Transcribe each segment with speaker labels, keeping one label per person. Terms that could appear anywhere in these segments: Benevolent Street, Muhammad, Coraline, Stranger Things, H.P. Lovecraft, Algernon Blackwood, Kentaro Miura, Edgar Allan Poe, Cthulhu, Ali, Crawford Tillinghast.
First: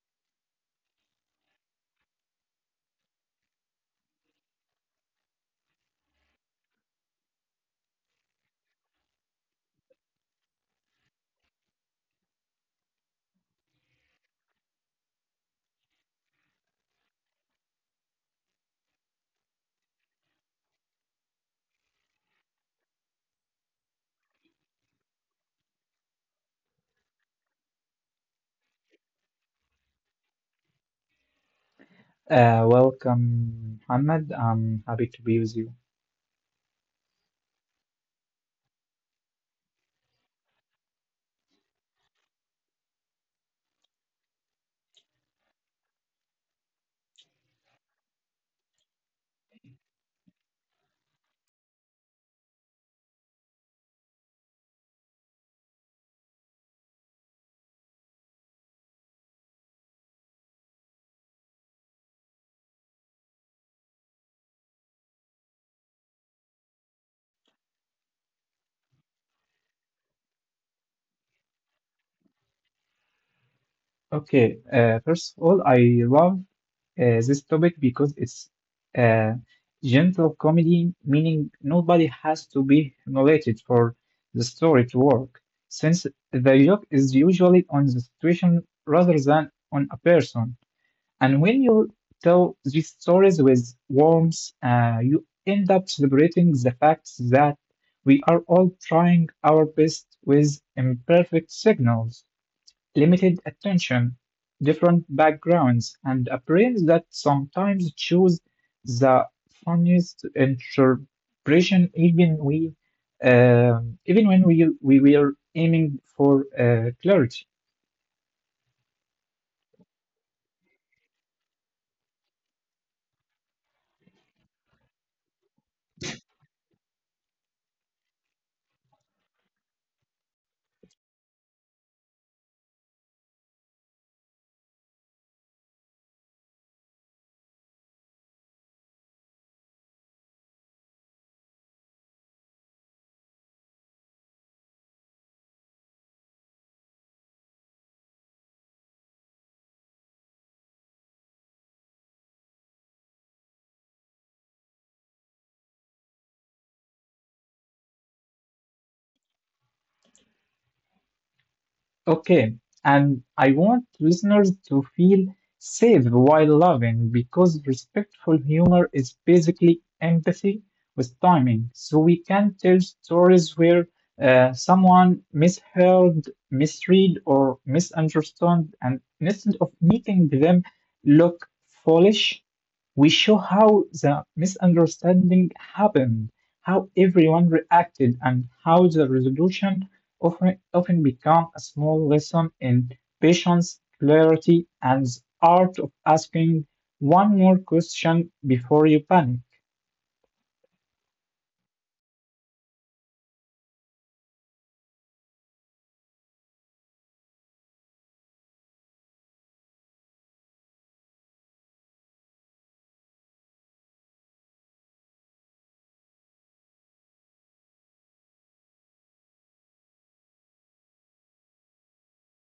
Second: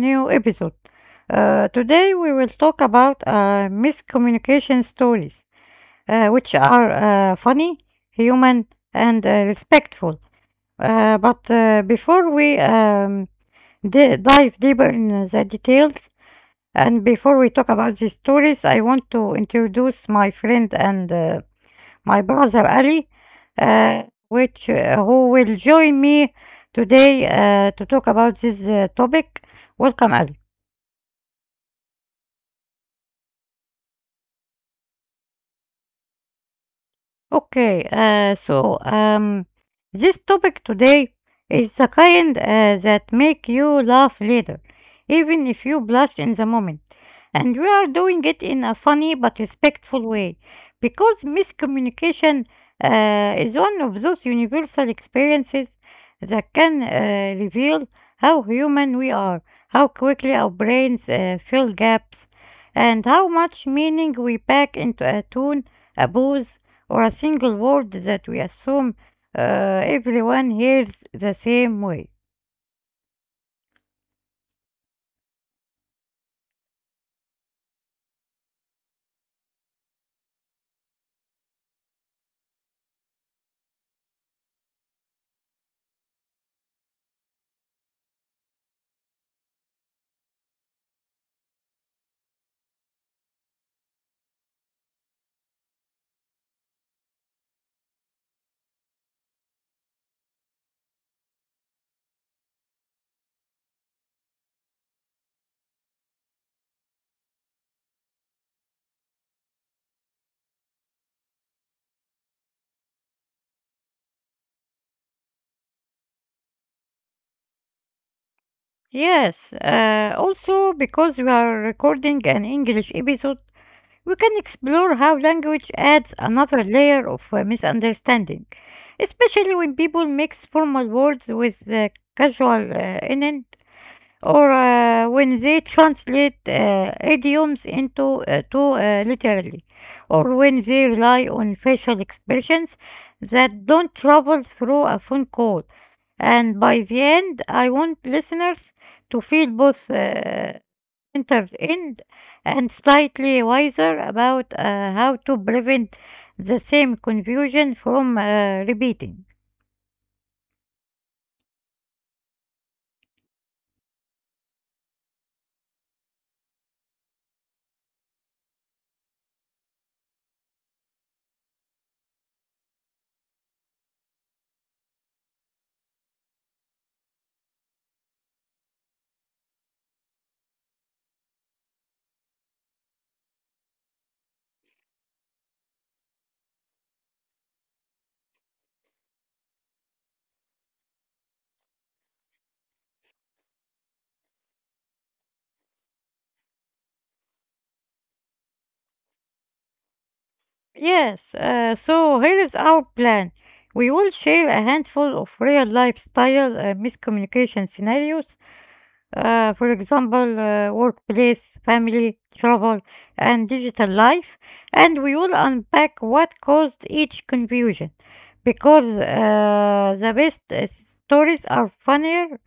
Speaker 1: new episode. Today, we will talk about miscommunication stories, which are funny, human, and respectful. But before we dive deeper in the details, and before we talk about these stories, I want to introduce my friend and my brother Ali, uh, which who will join me today to talk about this topic. Welcome, Ali.
Speaker 2: Welcome, Muhammad. I'm happy to be with you.
Speaker 1: Okay, so this topic today is the kind that make you laugh later, even if you blush in the moment. And we are doing it in a funny but respectful way because miscommunication is one of those universal experiences that can reveal how human we are, how quickly our brains fill gaps, and how much meaning we pack into a tune, a booze, or a single word that we assume everyone hears the same way.
Speaker 2: Okay, first of all, I love this topic because it's uh, gentle comedy, meaning nobody has to be humiliated for the story to work, since the joke is usually on the situation rather than on a person. And when you tell these stories with warmth, you end up celebrating the fact that we are all trying our best with imperfect signals, limited attention, different backgrounds, and a brain that sometimes choose the funniest interpretation even when we were aiming for clarity.
Speaker 1: Yes, also because we are recording an English episode. We can explore how language adds another layer of misunderstanding, especially when people mix formal words with casual innent or when they translate idioms into too literally, or when they rely on facial expressions that don't travel through a phone call. And by the end, I want listeners to feel both entertained and slightly wiser about how to prevent the same confusion from repeating.
Speaker 2: Okay, and I want listeners to feel safe while loving because respectful humor is basically empathy with timing. So we can tell stories where someone misheard, misread, or misunderstood, and instead of making them look foolish, we show how the misunderstanding happened, how everyone reacted, and how the resolution often become a small lesson in patience, clarity, and the art of asking one more question before you panic.
Speaker 1: Yes, so here is our plan. We will share a handful of real lifestyle miscommunication scenarios, for example, workplace, family, travel, and digital life, and we will unpack what caused each confusion because the best stories are funnier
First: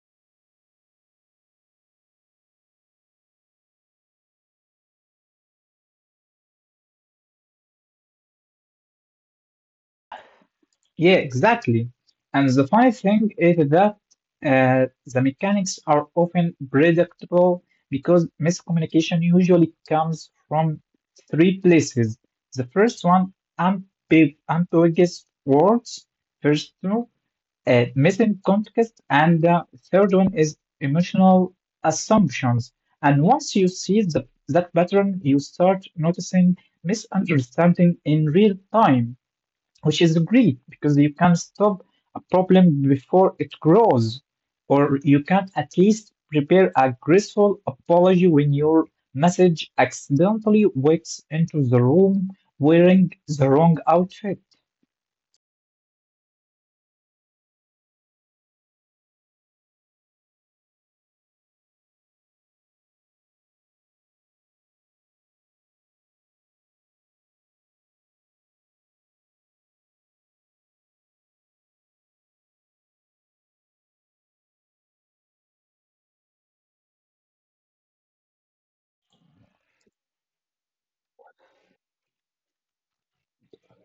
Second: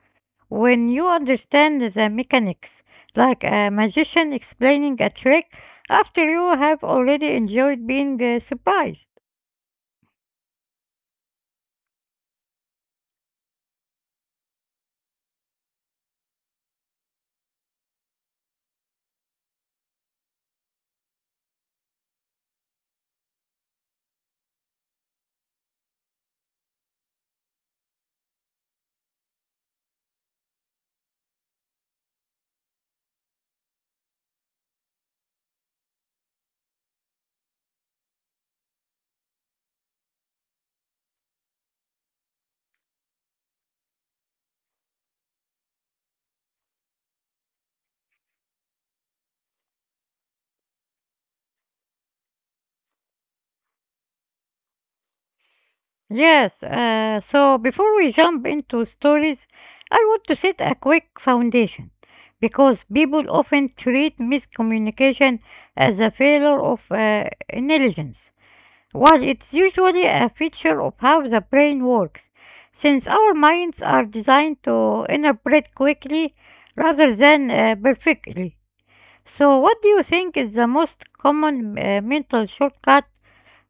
Speaker 1: when you understand the mechanics, like a magician explaining a trick after you have already enjoyed being surprised.
Speaker 2: Yeah, exactly. And the funny thing is that the mechanics are often predictable because miscommunication usually comes from three places. The first one, ambiguous words. First, missing context, and the third one is emotional assumptions. And once you see that pattern, you start noticing misunderstanding in real time, which is great because you can stop a problem before it grows, or you can at least prepare a graceful apology when your message accidentally wakes into the room wearing the wrong outfit.
Speaker 1: Yes, so before we jump into stories, I want to set a quick foundation because people often treat miscommunication as a failure of intelligence. Well, it's usually a feature of how the brain works, since our minds are designed to interpret quickly rather than perfectly. So, what do you think is the most common mental shortcut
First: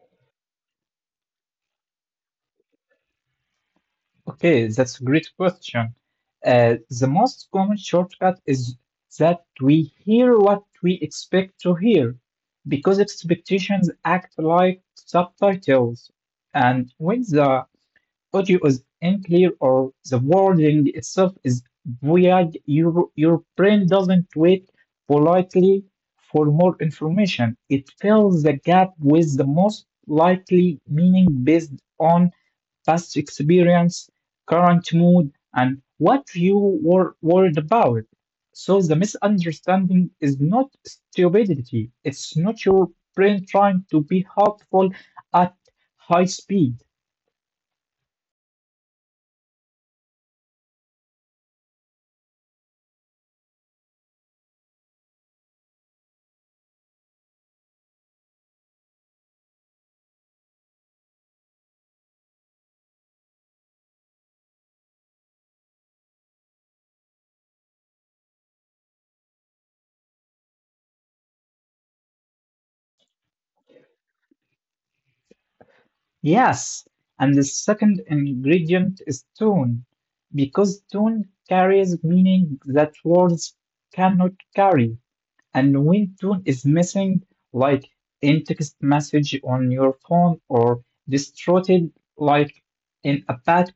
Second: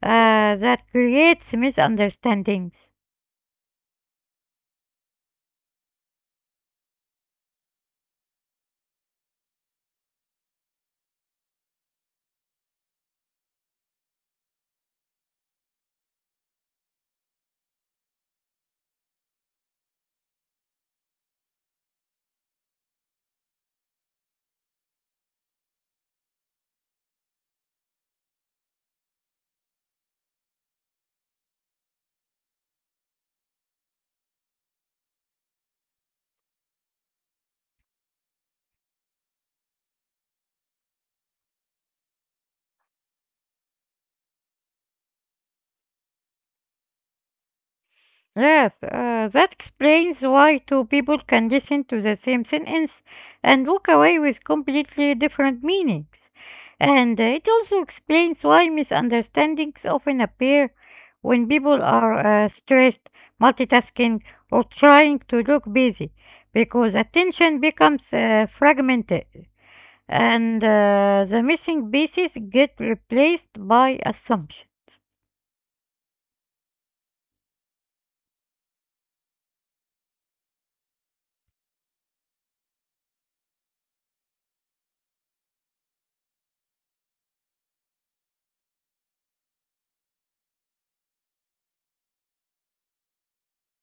Speaker 1: that creates misunderstandings?
Speaker 2: Okay, that's a great question. The most common shortcut is that we hear what we expect to hear because expectations act like subtitles. And when the audio is unclear or the wording itself is void, your brain doesn't wait politely for more information. It fills the gap with the most likely meaning based on past experience, current mood, and what you were worried about. So the misunderstanding is not stupidity, it's not your brain trying to be helpful at high speed.
Speaker 1: Yes, that explains why two people can listen to the same sentence and walk away with completely different meanings. And it also explains why misunderstandings often appear when people are stressed, multitasking, or trying to look busy, because attention becomes fragmented and the missing pieces get replaced by assumptions.
Speaker 2: Yes, and the second ingredient is tone, because tone carries meaning that words cannot carry. And when tone is missing, like in text message on your phone or distorted, like in a bad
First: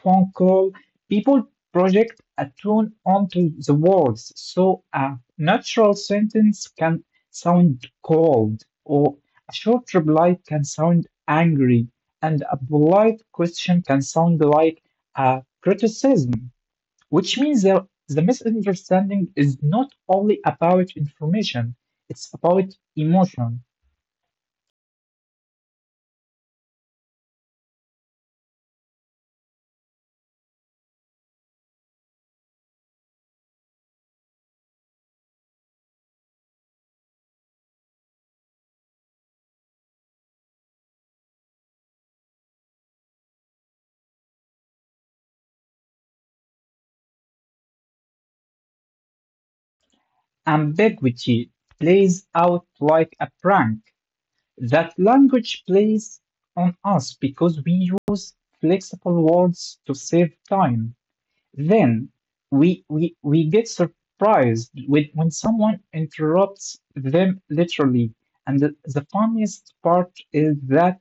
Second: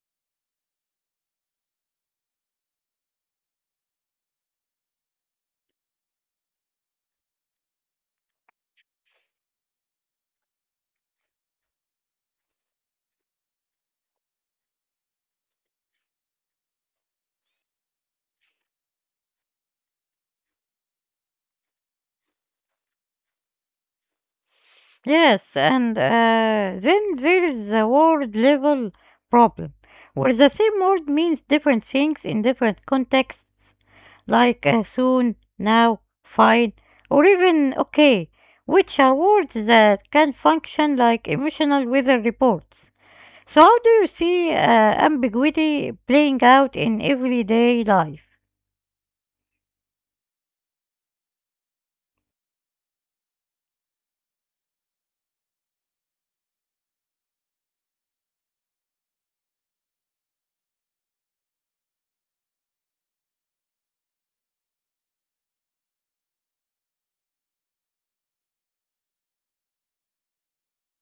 Speaker 2: phone call, people project a tone onto the words. So a natural sentence can sound cold, or a short reply can sound angry, and a polite question can sound like a criticism. Which means that the misunderstanding is not only about information, it's about emotion.
Speaker 1: Yes, and then there is the word level problem, where the same word means different things in different contexts, like soon, now, fine, or even okay, which are words that can function like emotional weather reports. So, how do you see ambiguity playing out in everyday life?
Speaker 2: Ambiguity plays out like a prank. That language plays on us because we use flexible words to save time. Then we get surprised with when someone interrupts them literally. And the funniest part is that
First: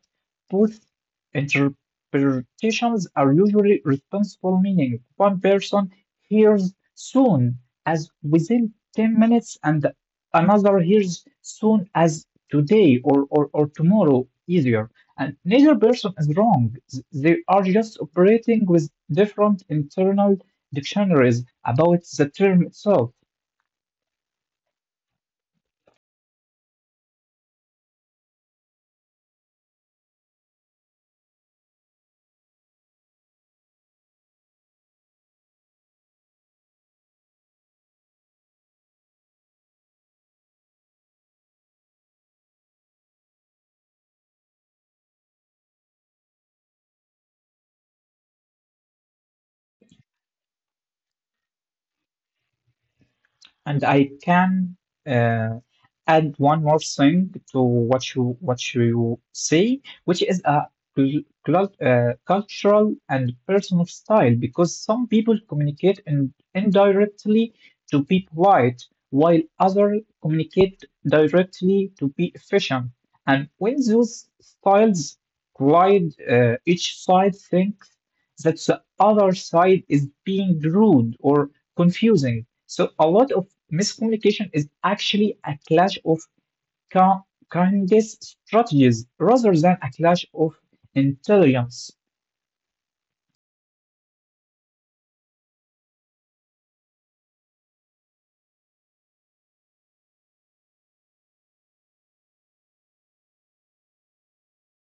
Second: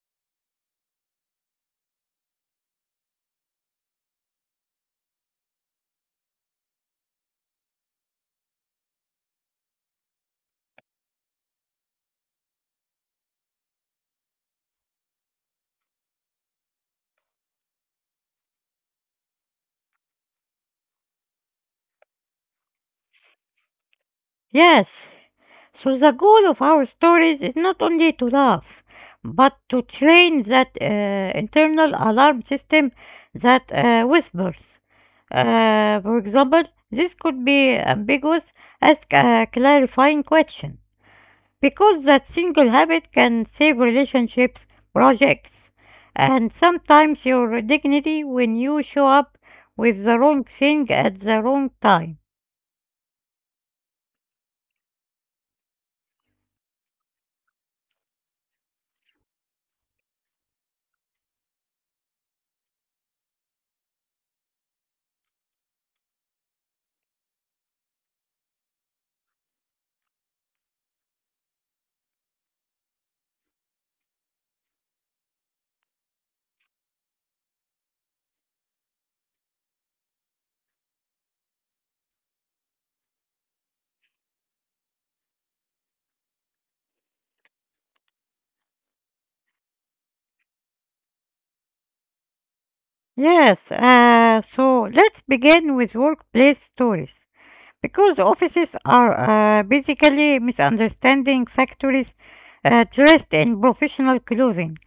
Speaker 2: both interpretations are usually responsible meaning. One person hears soon as within 10 minutes and another hears soon as today or tomorrow easier. And neither person is wrong. They are just operating with different internal dictionaries about the term itself.
Speaker 1: Yes. So the goal of our stories is not only to laugh, but to train that internal alarm system that whispers. For example, this could be ambiguous as a clarifying question, because that single habit can save relationships, projects, and sometimes your dignity when you show up with the wrong thing at the wrong time.
Speaker 2: And I can uh, add one more thing to what you say, which is a cultural and personal style, because some people communicate indirectly to be polite, while others communicate directly to be efficient. And when those styles collide, each side thinks that the other side is being rude or confusing. So a lot of miscommunication is actually a clash of ki- kindest strategies rather than a clash of intelligence.
Speaker 1: Yes, so let's begin with workplace stories because offices are basically misunderstanding factories dressed in professional clothing.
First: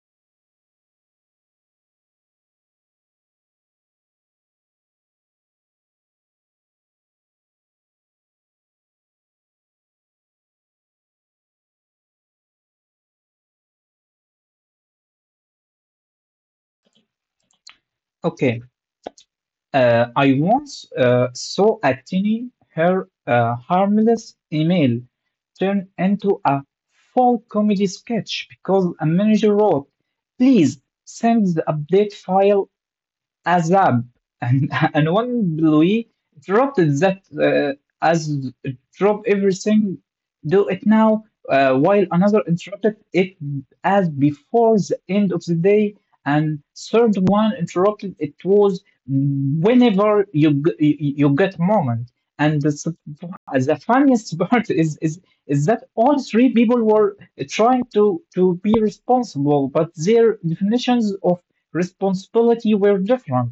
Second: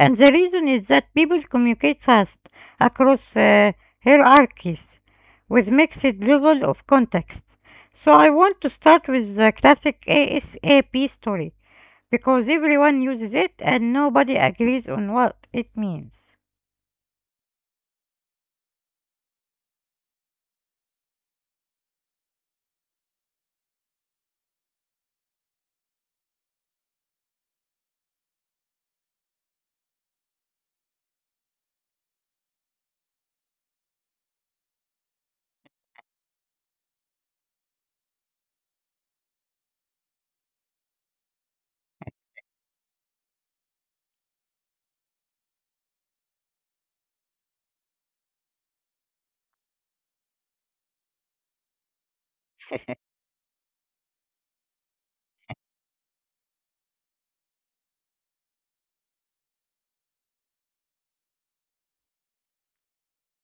Speaker 1: And the reason is that people communicate fast across hierarchies with mixed level of context. So I want to start with the classic ASAP story because everyone uses it and nobody agrees on what it means.
Speaker 2: Okay, I once saw a tiny, her harmless email turn into a full comedy sketch because a manager wrote, "Please send the update file Azab and, and one Louis interrupted that as drop everything, do it now, while another interrupted it as before the end of the day, and third one interrupted it was whenever you get moment. And the funniest part is is that all three people were trying to be responsible, but their definitions of responsibility were different.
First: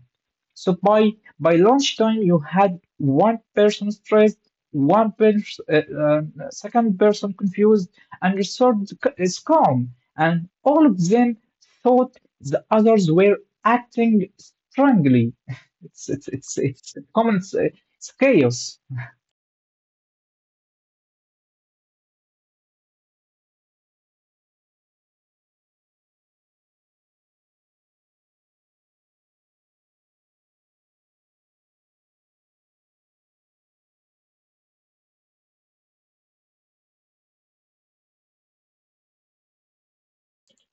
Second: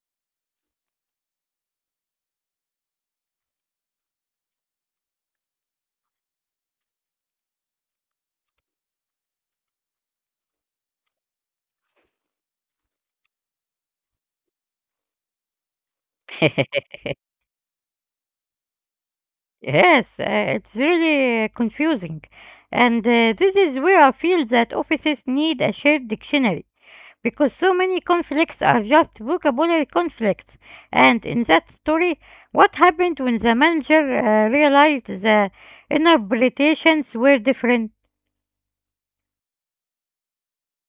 Speaker 2: So by lunchtime, you had one person stressed, one pers- uh, uh, second person confused, and the is calm. And all of them thought the others were acting strangely. It's it's it's it's common. It's chaos.
Speaker 1: Yes, it's really confusing. And this is where I feel that offices need a shared dictionary because so many conflicts are just vocabulary conflicts. And in that story, what happened when the manager realized the interpretations were different?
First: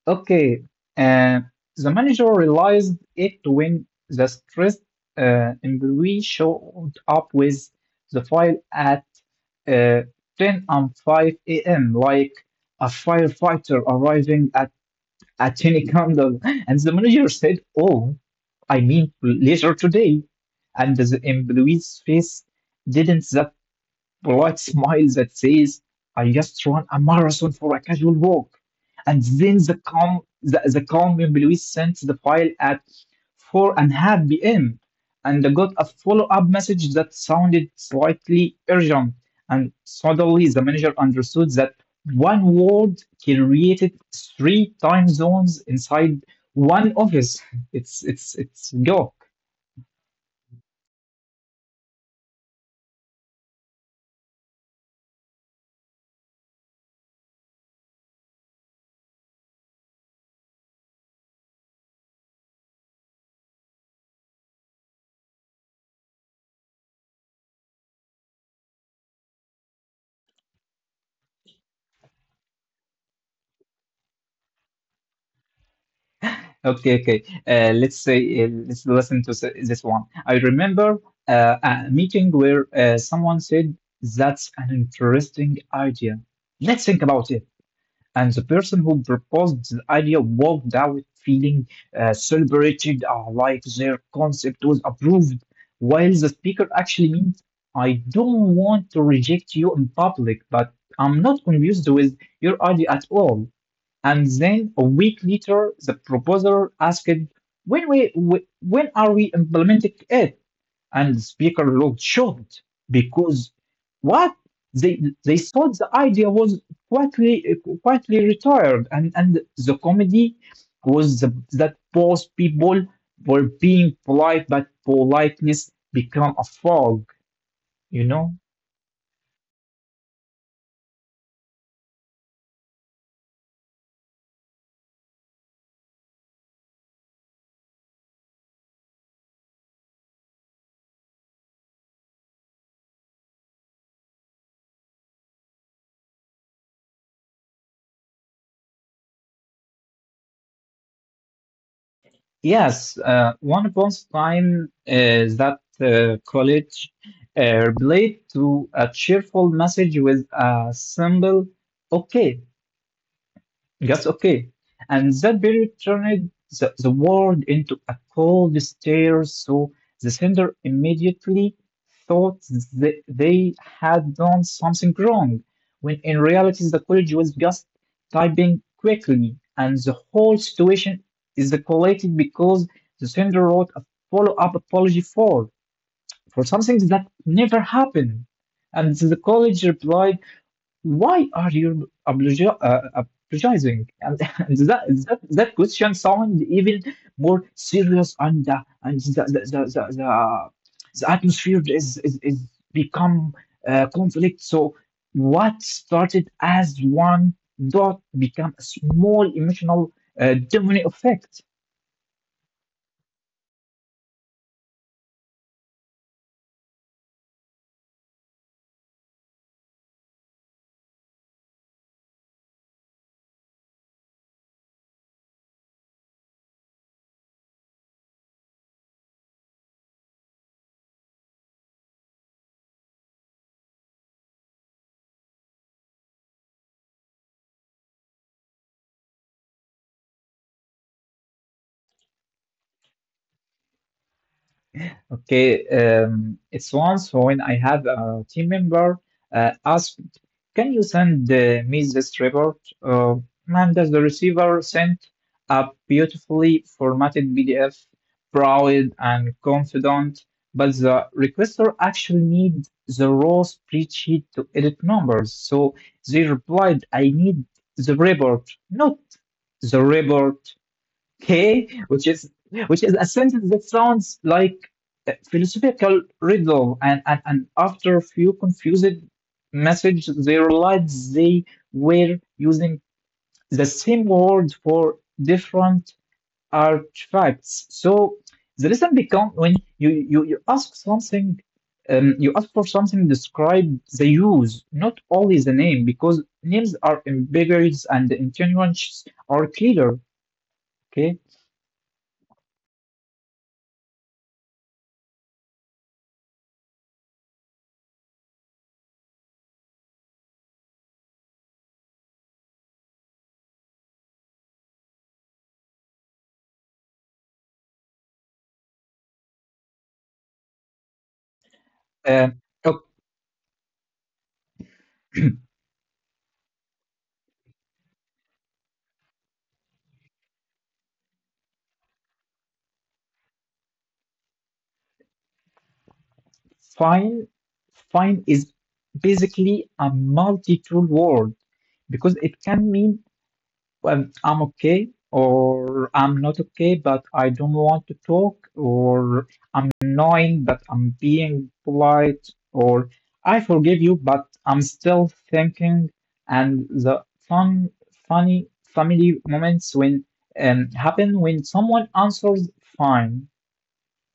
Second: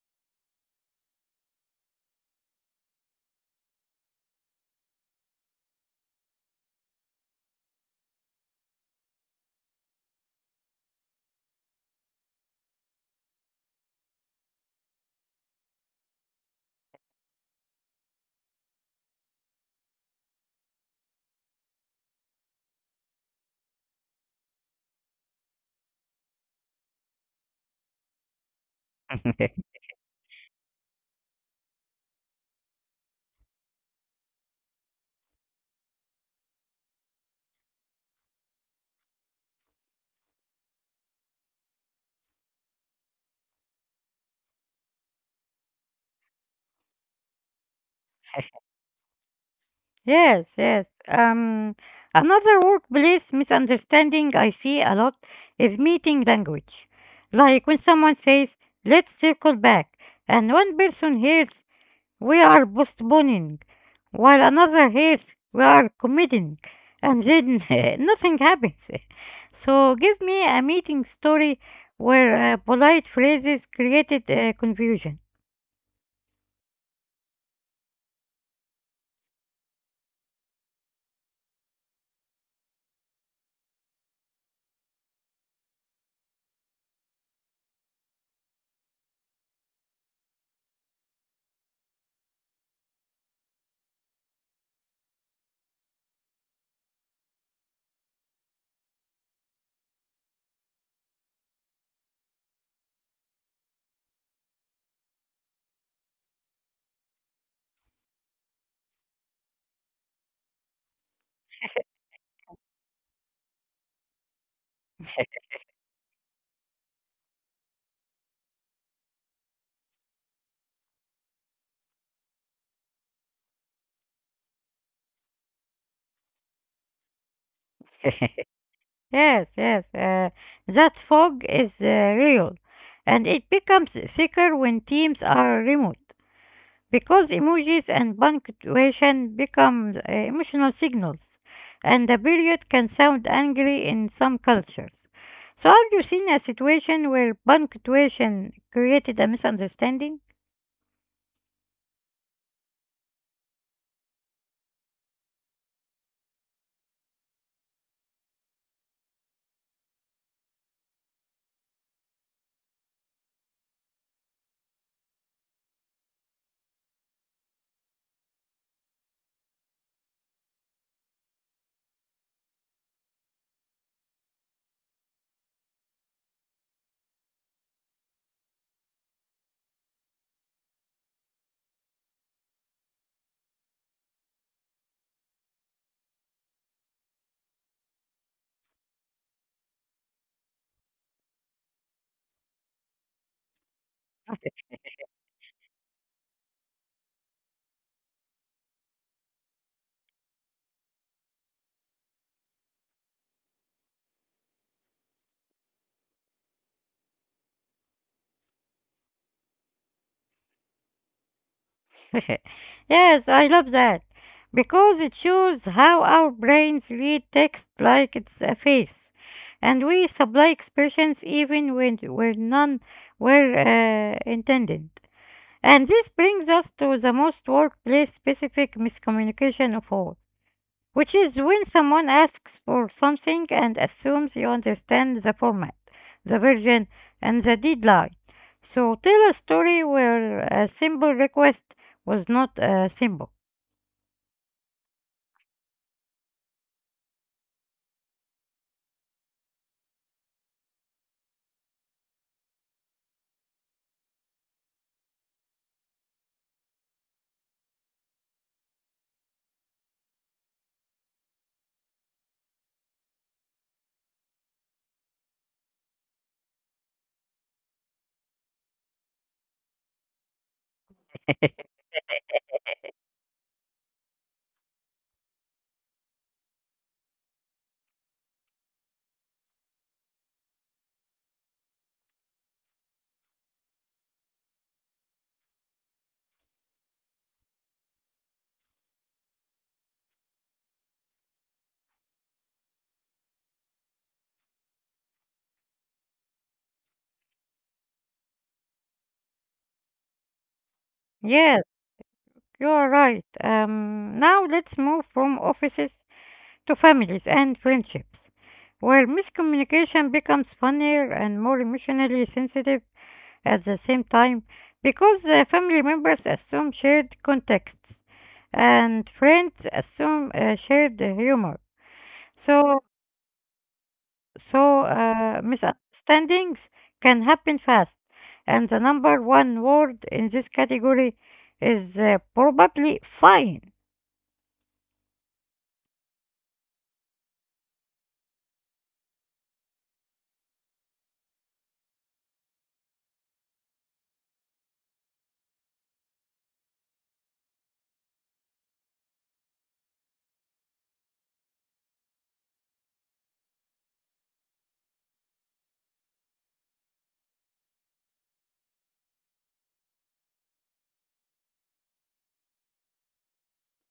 Speaker 2: Okay, uh, the manager realized it when the stressed employee showed up with the file at uh, 10 and 5 a.m., like a firefighter arriving at a tiny candle. And the manager said, oh, I mean, later today. And the employee's face didn't that polite smile that says, I just run a marathon for a casual walk. And then the calm employee sends the file at 4 and a half p.m. and I got a follow-up message that sounded slightly urgent. And suddenly the manager understood that one word created three time zones inside one office. It's go.
Speaker 1: Yes, yes. Another workplace misunderstanding I see a lot is meeting language. Like when someone says, let's circle back, and one person hears, we are postponing, while another hears, we are committing, and then nothing happens. So give me a meeting story where polite phrases created confusion.
Speaker 2: Okay. Let's listen to this one. I remember a meeting where someone said, that's an interesting idea. Let's think about it. And the person who proposed the idea walked out feeling celebrated, like their concept was approved, while the speaker actually means, I don't want to reject you in public, but I'm not convinced with your idea at all. And then a week later, the proposer asked, when are we implementing it? And the speaker looked shocked because what? They thought the idea was quietly, quietly retired. And the comedy was that both people were being polite, but politeness became a fog, you know?
Speaker 1: Yes, yes. That fog is real, and it becomes thicker when teams are remote because emojis and punctuation become emotional signals, and the period can sound angry in some cultures. So, have you seen a situation where punctuation created a misunderstanding?
Speaker 2: Yes, one upon a time is that college relate to a cheerful message with a symbol okay. That's okay. And that period turned the world into a cold stare, so the sender immediately thought that they had done something wrong, when in reality, the college was just typing quickly, and the whole situation is escalated because the sender wrote a follow-up apology for something that never happened. And the college replied why are you apologizing? And, and that that question sounds even more serious, and the atmosphere is become conflict. So what started as one dot become a small emotional domino effect.
Speaker 1: Yes, I love that because it shows how our brains read text like it's a face, and we supply expressions even when where none were intended. And this brings us to the most workplace-specific miscommunication of all, which is when someone asks for something and assumes you understand the format, the version, and the deadline. So tell a story where a simple request was not simple.
Speaker 2: Okay, it's once when I have a team member asked, "Can you send me this report?" And as the receiver sent a beautifully formatted PDF, proud and confident, but the requester actually need the raw spreadsheet to edit numbers. So they replied, "I need the report, not the report." Okay, which is a sentence that sounds like a philosophical riddle, and after a few confused messages, they realized they were using the same word for different artifacts. So the lesson becomes when you ask something. You ask for something describe the use, not only the name, because names are ambiguous and the intentions are clear. Okay.
Speaker 1: Yes, you are right. Now let's move from offices to families and friendships, where miscommunication becomes funnier and more emotionally sensitive at the same time because family members assume shared contexts and friends assume shared humor.
Speaker 2: Um,
Speaker 1: So so, misunderstandings can happen fast, and the number one word in this category is probably fine.
Speaker 2: Fine, fine is basically a multi-tool word because it can mean well, I'm okay or I'm not okay, but I don't want to talk or I'm annoying, but I'm being polite or I forgive you, but I'm still thinking. And funny family moments when happen when someone answers fine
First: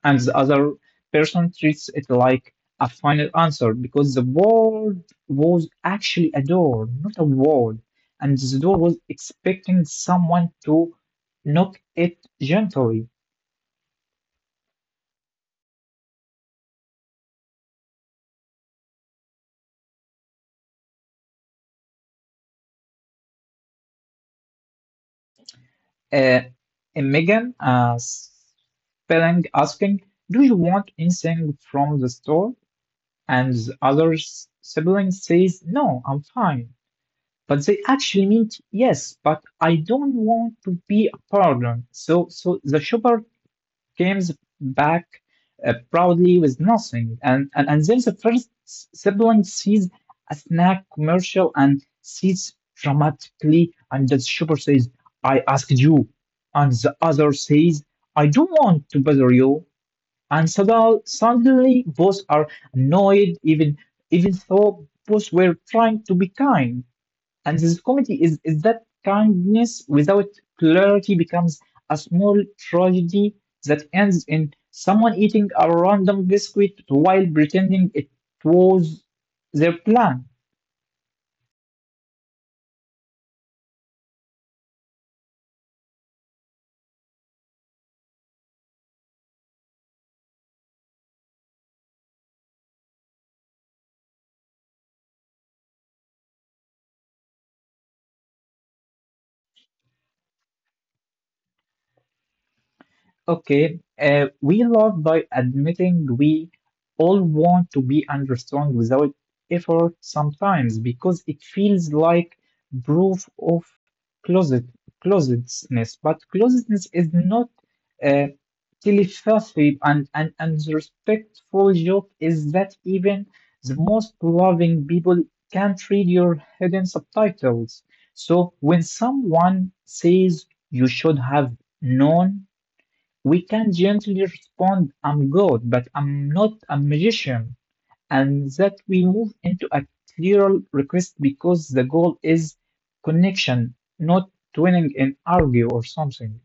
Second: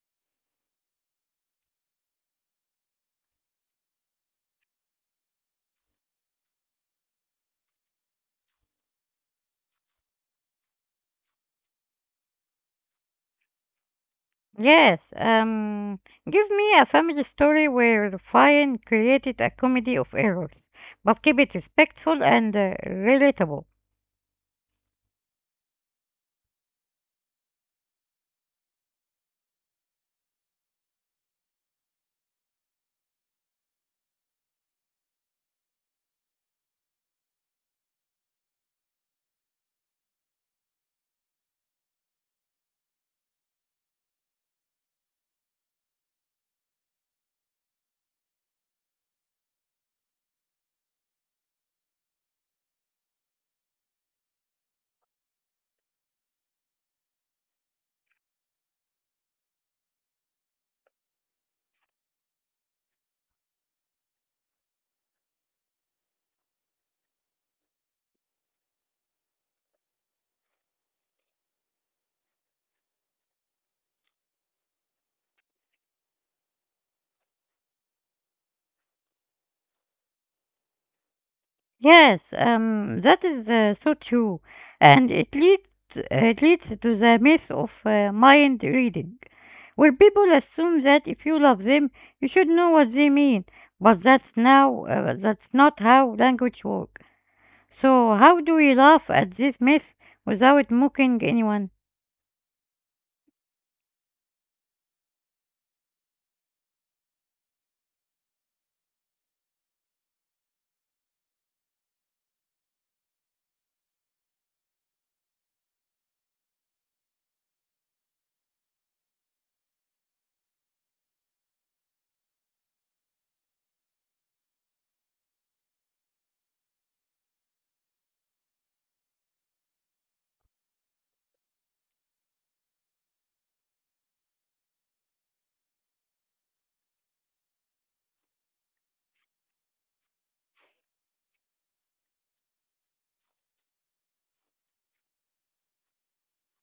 Speaker 2: and the other person treats it like a final answer because the world was actually a door, not a wall, and the door was expecting someone to knock it gently.
Speaker 1: Yes, give me a family story where Ryan created a comedy of errors, but keep it respectful and relatable.
Speaker 2: Uh, and Megan, spelling, asking, "Do you want anything from the store?" And the other sibling says, "No, I'm fine." But they actually meant yes, but I don't want to be a burden. So the shopper comes back proudly with nothing, and then the first sibling sees a snack commercial and sees dramatically, and the shopper says, I asked you, and the other says, I don't want to bother you. And suddenly both are annoyed, even though both were trying to be kind. And this comedy is that kindness without clarity becomes a small tragedy that ends in someone eating a random biscuit while pretending it was their plan.
Speaker 1: Yes, that is so true, and it leads to the myth of mind reading, where people assume that if you love them, you should know what they mean. But that's not how language works. So how do we laugh at this myth without mocking anyone?
Speaker 2: Okay, we love by admitting we all want to be understood without effort sometimes because it feels like proof of closet closetness, but closetness is not uh, telepathy and the respectful joke is that even the most loving people can't read your hidden subtitles. So when someone says you should have known we can gently respond, I'm God, but I'm not a magician. And that we move into a clearer request because the goal is connection, not winning an argue or something.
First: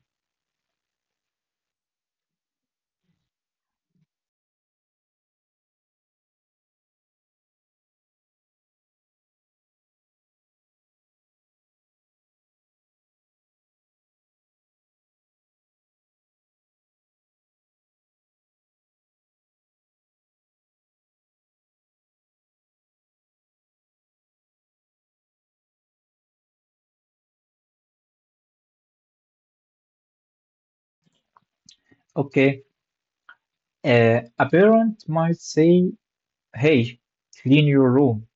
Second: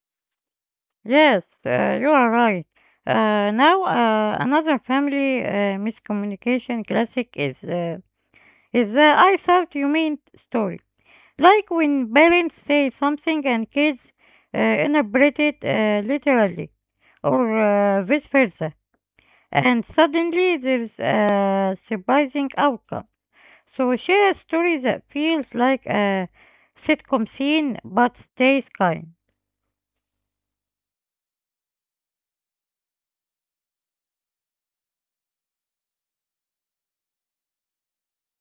Speaker 1: Yes, you are right. Now, another family miscommunication classic is the "I thought you meant" story. Like when parents say something and kids interpret it literally, or vice versa, and suddenly there's a surprising outcome. So share a story that feels like a sitcom scene but stays kind.
Speaker 2: Okay, a parent might say, hey, clean your room.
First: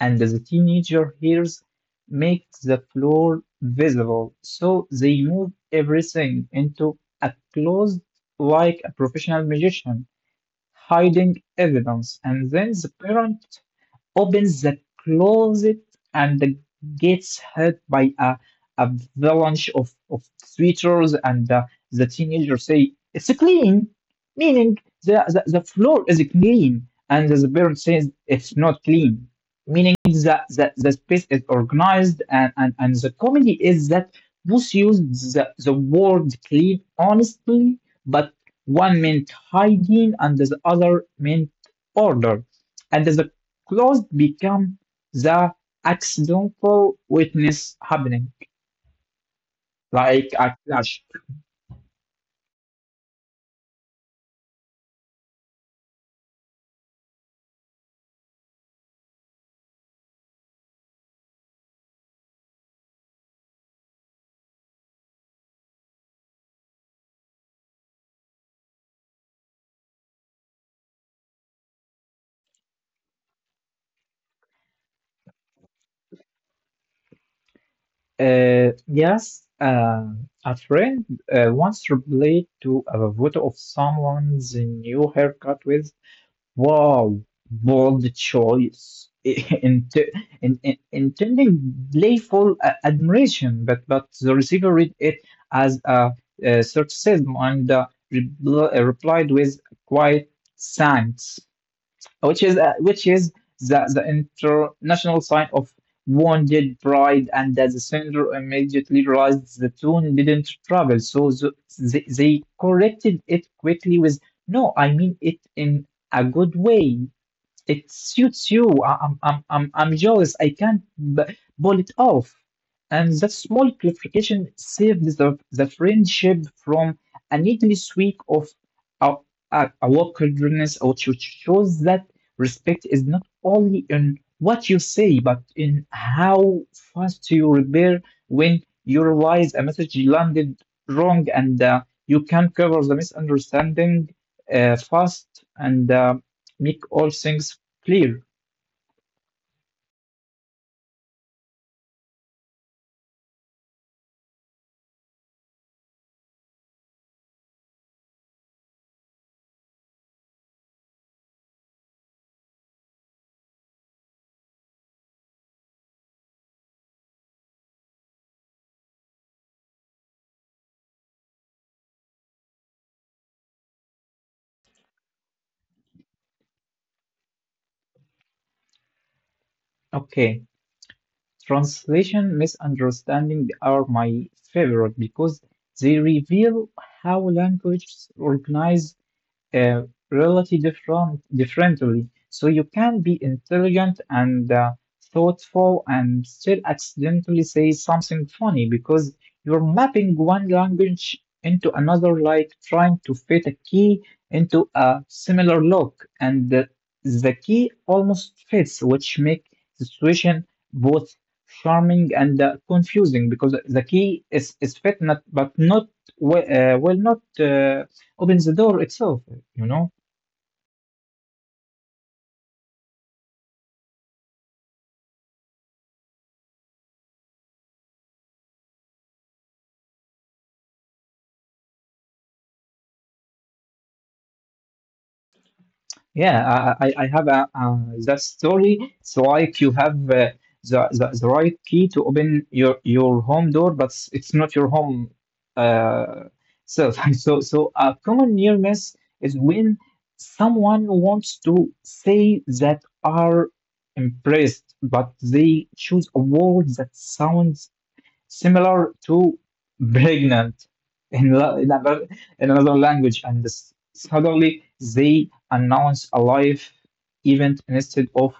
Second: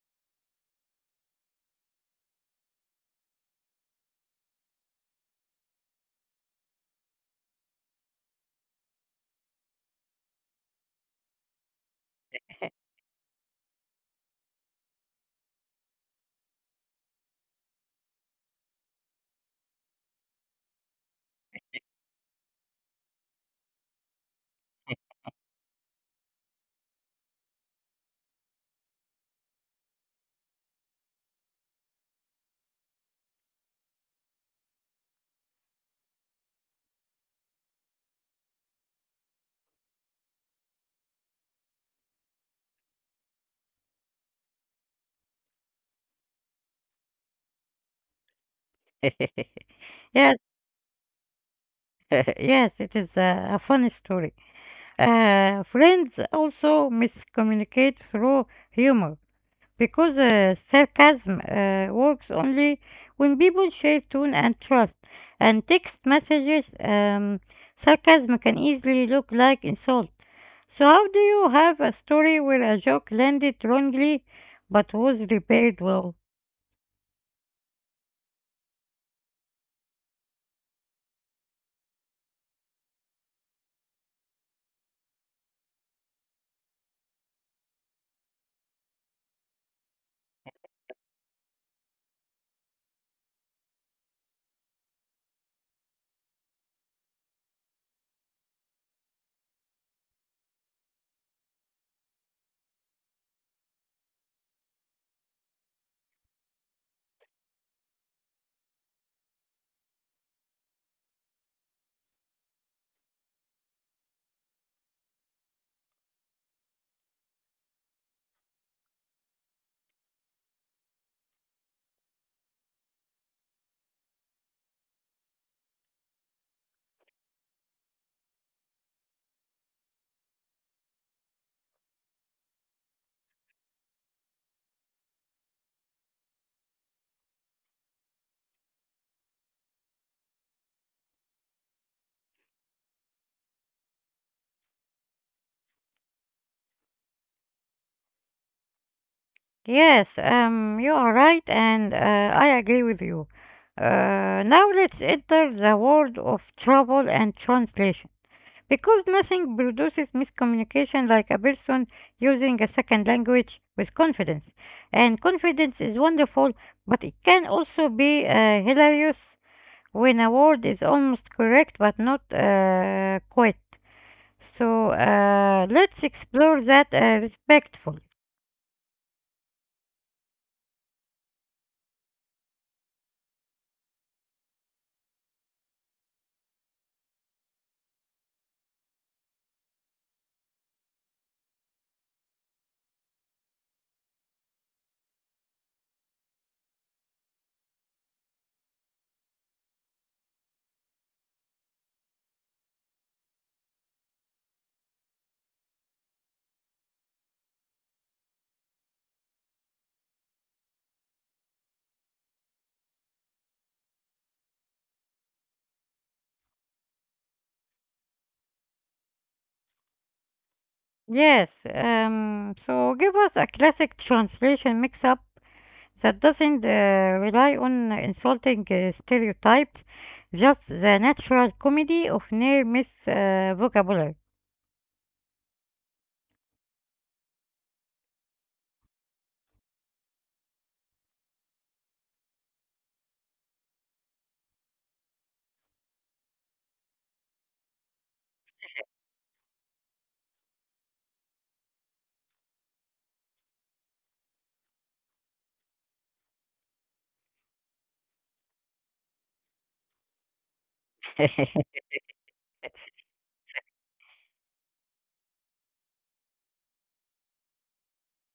Speaker 2: And the teenager hears, make the floor visible. So they move everything into a closed, like a professional magician hiding evidence, and then the parent opens the closet and gets hit by a avalanche of sweaters, and the teenager say, it's clean, meaning the floor is clean, and the parent says, it's not clean, meaning that the space is organized, and, and the comedy is that Booth used the word clean honestly, but one meant hygiene and the other meant order. And the clothes become the accidental witness happening, like
Speaker 1: Yes,
Speaker 2: a clash.
Speaker 1: yes, it is a funny story. Friends also miscommunicate through humor because sarcasm works only when people share tone and trust. And text messages, sarcasm can easily look like insult. So, how do you have a story where a joke landed wrongly but was repaired well?
Speaker 2: Yes, a friend once replied to a photo of someone's new haircut with, wow, bold choice, intending playful admiration, but the receiver read it as a sarcasm and replied with quite thanks, which is the international sign of wounded pride. And that the senator immediately realized the tune didn't travel, so they corrected it quickly with, no, I mean it in a good way, it suits you. I'm jealous. I can't pull it off. And that small clarification saved the friendship from a needless week of a a awkwardness, which shows that respect is not only in what you say, but in how fast you repair when you realize a message landed wrong, and you can cover the misunderstanding fast and make all things clear.
Speaker 1: Yes, you are right, and I agree with you. Now let's enter the world of trouble and translation, because nothing produces miscommunication like a person using a second language with confidence. And confidence is wonderful, but it can also be hilarious when a word is almost correct but not quite. So let's explore that respectfully.
Speaker 2: Okay. Translation misunderstanding are my favorite because they reveal how languages organize uh, really differently. So you can be intelligent and thoughtful and still accidentally say something funny because you're mapping one language into another, like trying to fit a key into a similar lock, and the key almost fits, which make the situation both charming and confusing because the key is fit not but not well, well not opens the door itself, you know?
Speaker 1: Yes, so give us a classic translation mix up that doesn't rely on insulting stereotypes, just the natural comedy of near miss vocabulary.
Speaker 2: Yeah, I have a, that story. It's like you have the right key to open your home door, but it's not your home uh, self. So a common nearness is when someone wants to say that are impressed, but they choose a word that sounds similar to pregnant in, in another language, and suddenly they announce a life event instead of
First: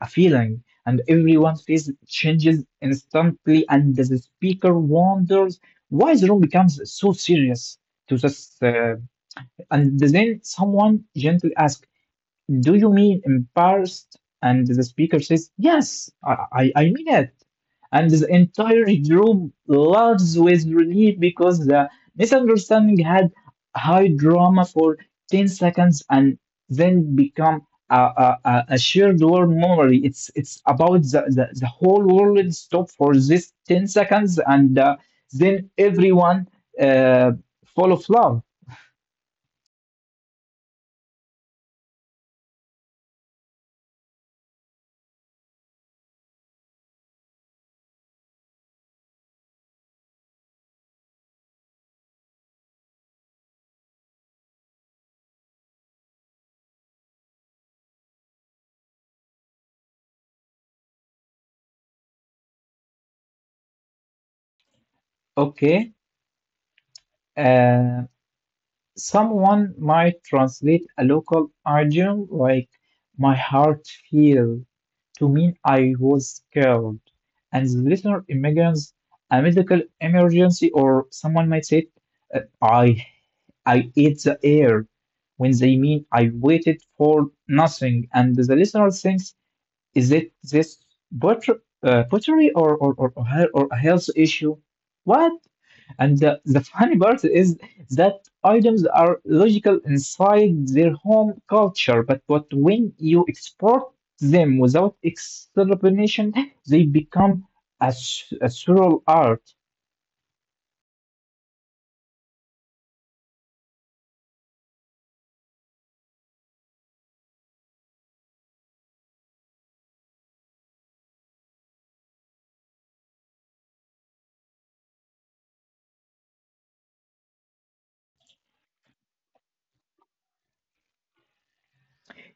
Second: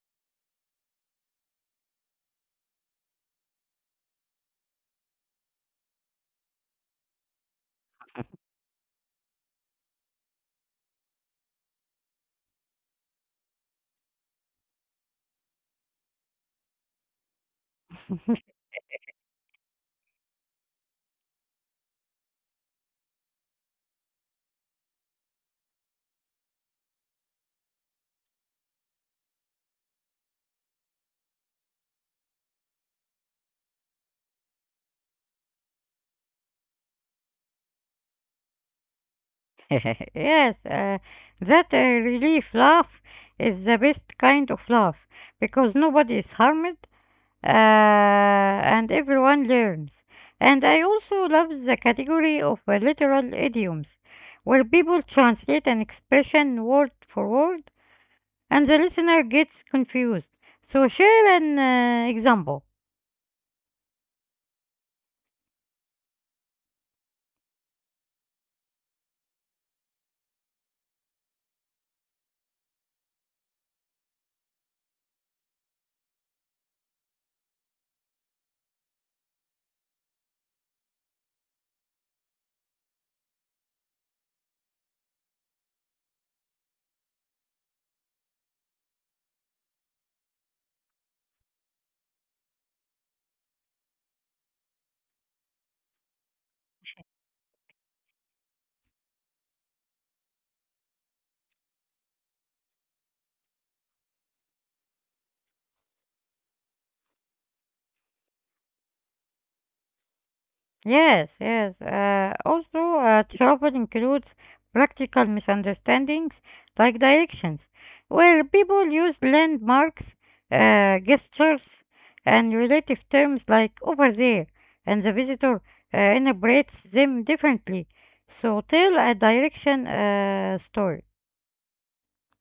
Speaker 2: a feeling, and everyone's face changes instantly, and the speaker wonders why the room becomes so serious to this. And then someone gently asks, do you mean embarrassed? And the speaker says, yes, I mean it. And the entire room laughs with relief because the misunderstanding had high drama for 10 seconds and then become a shared world memory. It's about the whole world stop for this 10 seconds, and then everyone uh, full of love.
Speaker 1: Yes, that relief laugh is the best kind of laugh because nobody is harmed and everyone learns. And I also love the category of literal idioms, where people translate an expression word for word and the listener gets confused. So, share an example.
Speaker 2: Okay. Uh, Someone might translate a local idiom like my heart feel to mean I was scared. And the listener imagines a medical emergency, or someone might say, uh, I, I ate the air, when they mean I waited for nothing. And the listener thinks, is it this pot- pottery or or a health issue? What? And the funny part is that items are logical inside their home culture, but when you export them without explanation, they become a surreal art.
Speaker 1: Yes, yes. Also, trouble includes practical misunderstandings like directions, where people use landmarks, gestures, and relative terms like over there, and the visitor interprets them differently. So, tell a direction story.